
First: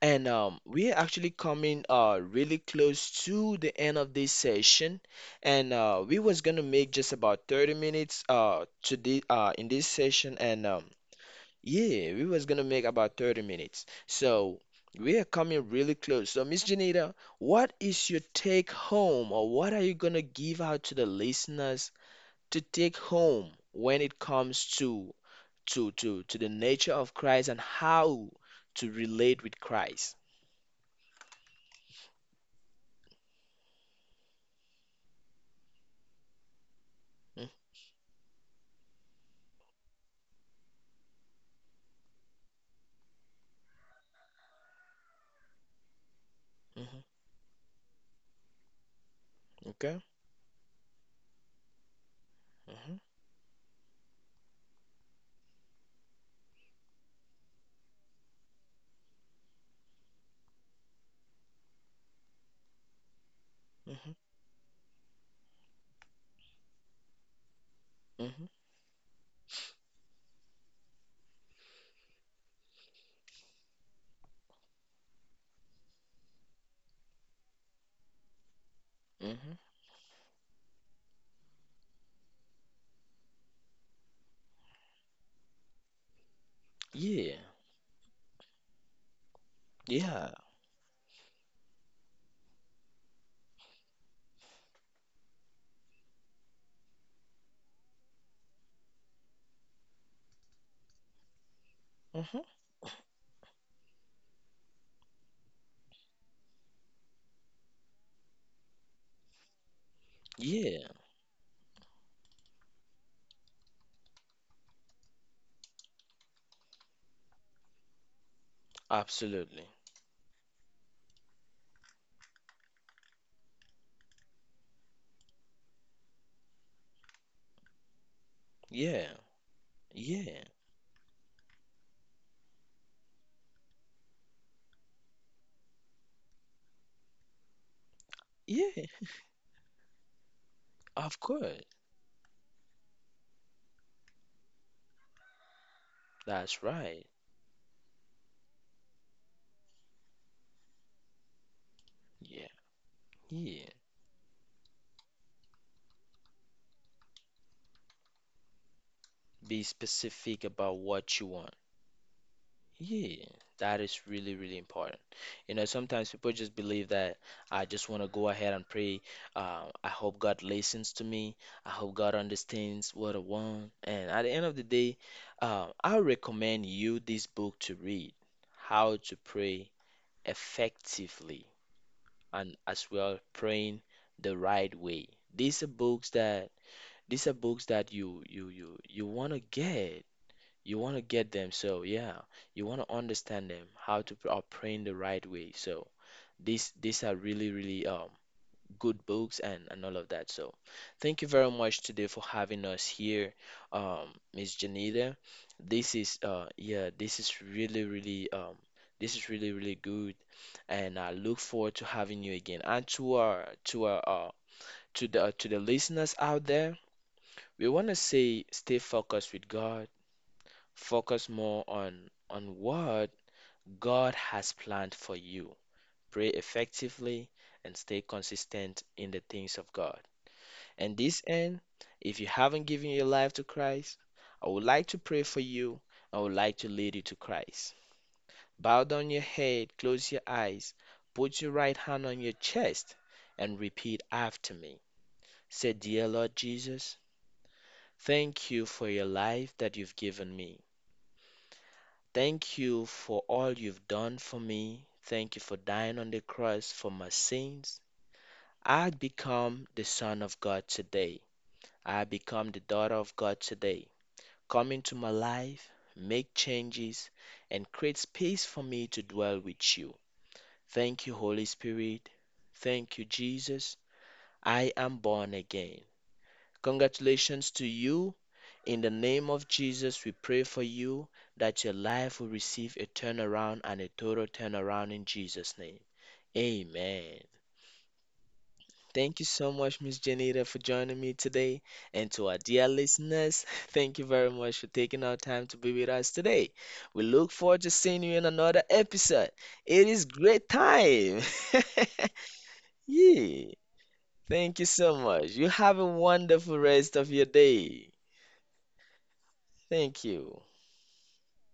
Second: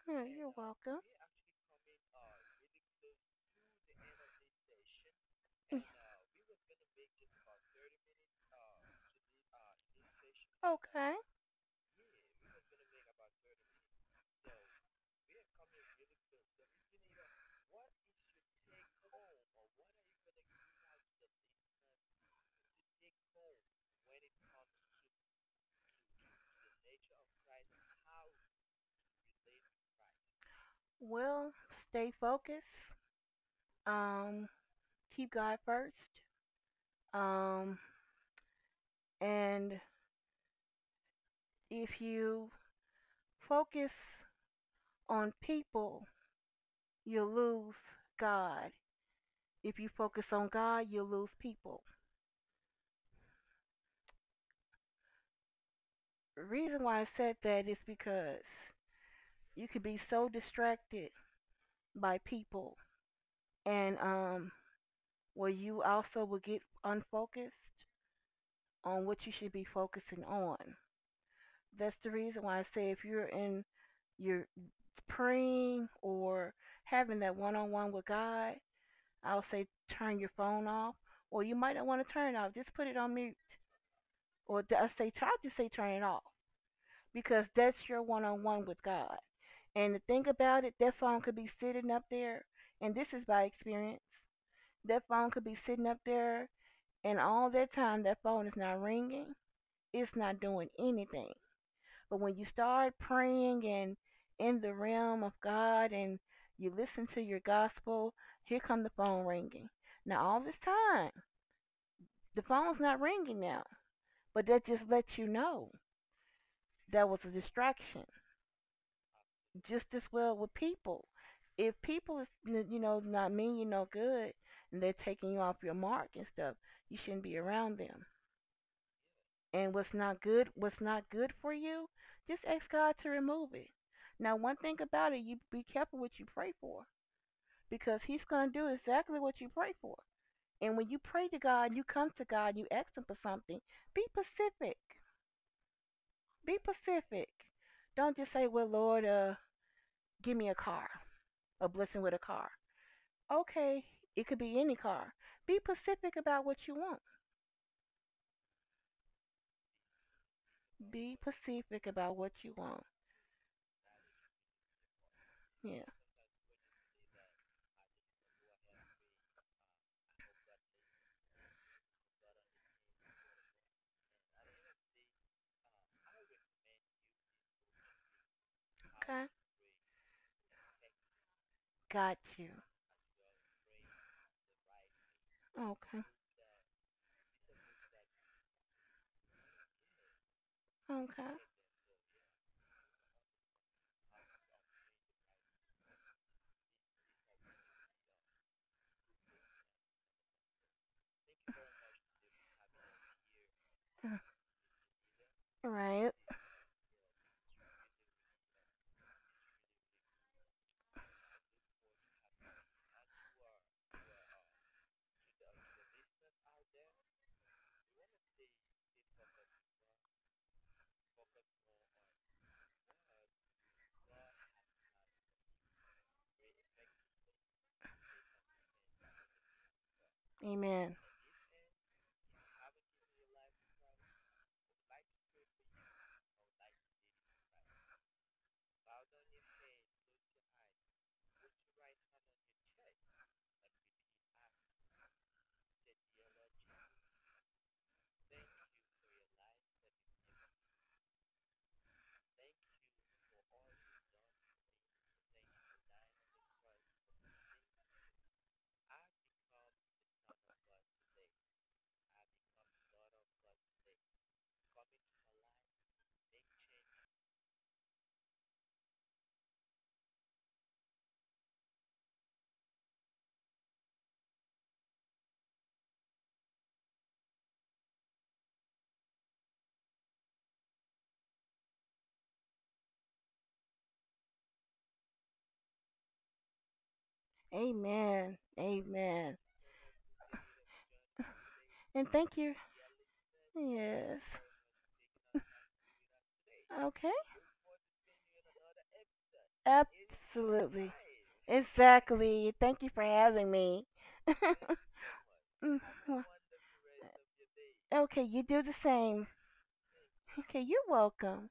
Speaker 1: And
Speaker 2: Hmm, you're
Speaker 1: We are
Speaker 2: welcome.
Speaker 1: actually coming really close to the end of this session, and we was gonna make just about 30 minutes to the in this session, and
Speaker 2: Okay.
Speaker 1: yeah, we was gonna make about 30 minutes. So we are coming really close. So Miss Janita, what is your take home, or what are you gonna give out to the listeners to take home when it comes to the nature of Christ and how to relate with Christ?
Speaker 2: Well, stay focused. Um, Keep God first.
Speaker 1: Hmm.
Speaker 2: Um, and if you focus on people,
Speaker 1: Mm-hmm.
Speaker 2: you'll lose God. If you
Speaker 1: Okay.
Speaker 2: focus on God, you'll lose people.
Speaker 1: Mm-hmm.
Speaker 2: The reason why I said that is because you could be so distracted by people and
Speaker 1: Mm-hmm.
Speaker 2: where you also will get unfocused
Speaker 1: Mm-hmm.
Speaker 2: on what you should be focusing on. That's the reason why I say if you're praying or having that one on one with God, I'll
Speaker 1: Mm-hmm.
Speaker 2: say turn your phone off. Or you might not want to turn it off. Just put it on mute. Or I say try to say turn it off.
Speaker 1: Yeah.
Speaker 2: Because that's your one on one with God. And the thing
Speaker 1: Yeah.
Speaker 2: about it, that phone could be sitting up there and this is by experience. That phone could be sitting up there and all that time that phone is not ringing. It's not doing anything. But when
Speaker 1: Mm-hmm.
Speaker 2: you start praying and in the realm of God and you listen to your gospel, here come the phone ringing. Now, all this
Speaker 1: Yeah.
Speaker 2: time, the phone's not ringing now, but that just lets you know that was a distraction.
Speaker 1: Absolutely.
Speaker 2: Just as well with people. If people is, you know, not mean you no good and they're taking you off your mark and stuff, you shouldn't be around them.
Speaker 1: Yeah.
Speaker 2: And what's not
Speaker 1: Yeah.
Speaker 2: good for you, just ask God to remove it. Now one thing about it, you be careful what you pray for because he's gonna do
Speaker 1: Yeah.
Speaker 2: exactly what you pray for. And when you
Speaker 1: Of
Speaker 2: pray to
Speaker 1: course.
Speaker 2: God you come to God and you ask him for something, be pacific. Be
Speaker 1: That's right.
Speaker 2: pacific. Don't just say, well Lord, give me a car, a blessing with a
Speaker 1: Yeah.
Speaker 2: car.
Speaker 1: Yeah.
Speaker 2: Okay, it could be any car. Be pacific about what you want.
Speaker 1: Be specific about
Speaker 2: Be
Speaker 1: what you want.
Speaker 2: pacific about what you want.
Speaker 1: Yeah, that is really, really important. You know,
Speaker 2: Yeah.
Speaker 1: sometimes people just believe that I just want to go ahead and pray. I hope God listens to me. I hope God understands what I want. And at the end of the day, I recommend you this book to read, How to
Speaker 2: Okay.
Speaker 1: Pray Effectively,
Speaker 2: Got you.
Speaker 1: and as well praying the right way. These are
Speaker 2: Okay.
Speaker 1: books that you want to get you want to get
Speaker 2: Okay.
Speaker 1: them, so yeah, you want to understand them how to pray in the right way. So these are really, really good books and all of that. So thank you very much today for having us here, um Miss Janita.
Speaker 2: All
Speaker 1: This
Speaker 2: right.
Speaker 1: is yeah, this is really, really this is really, really good, and I look forward to having you again, and to our to our to the listeners out there, we want to say stay focused with God. Focus more on what God has planned for you. Pray effectively and stay consistent in the things of God.
Speaker 2: Amen.
Speaker 1: And this end, if you haven't given your life to Christ, I would like to pray for you. I would like to lead you to Christ. Bow down your head, close your eyes, put your right hand on your chest, and repeat after me. Say, "Dear Lord Jesus, thank you for your life that you've given me. Thank you for all you've done for me. Thank you for dying on the cross for my sins. I become the Son of God today. I become the daughter of God today. Come into my life, make changes, and create space for me to dwell with you. Thank you, Holy Spirit. Thank you, Jesus. I am born again." Congratulations to you. In the name of Jesus, we pray for you that your life will receive a turnaround, and a total turnaround in Jesus' name. Amen.
Speaker 2: Amen.
Speaker 1: Thank you
Speaker 2: Amen.
Speaker 1: so much, Miss Janita, for joining me today.
Speaker 2: And
Speaker 1: And to our
Speaker 2: thank you.
Speaker 1: dear listeners, thank you
Speaker 2: Yes.
Speaker 1: very much for taking our time to be with us today. We
Speaker 2: Okay.
Speaker 1: look forward to seeing you in another episode. It is great
Speaker 2: Absolutely.
Speaker 1: time.
Speaker 2: Exactly. Thank you for
Speaker 1: yeah.
Speaker 2: having me.
Speaker 1: Thank you so much. You have a
Speaker 2: Mhm.
Speaker 1: wonderful rest of your day.
Speaker 2: Okay, you do the same.
Speaker 1: Thank you.
Speaker 2: Okay, you're welcome.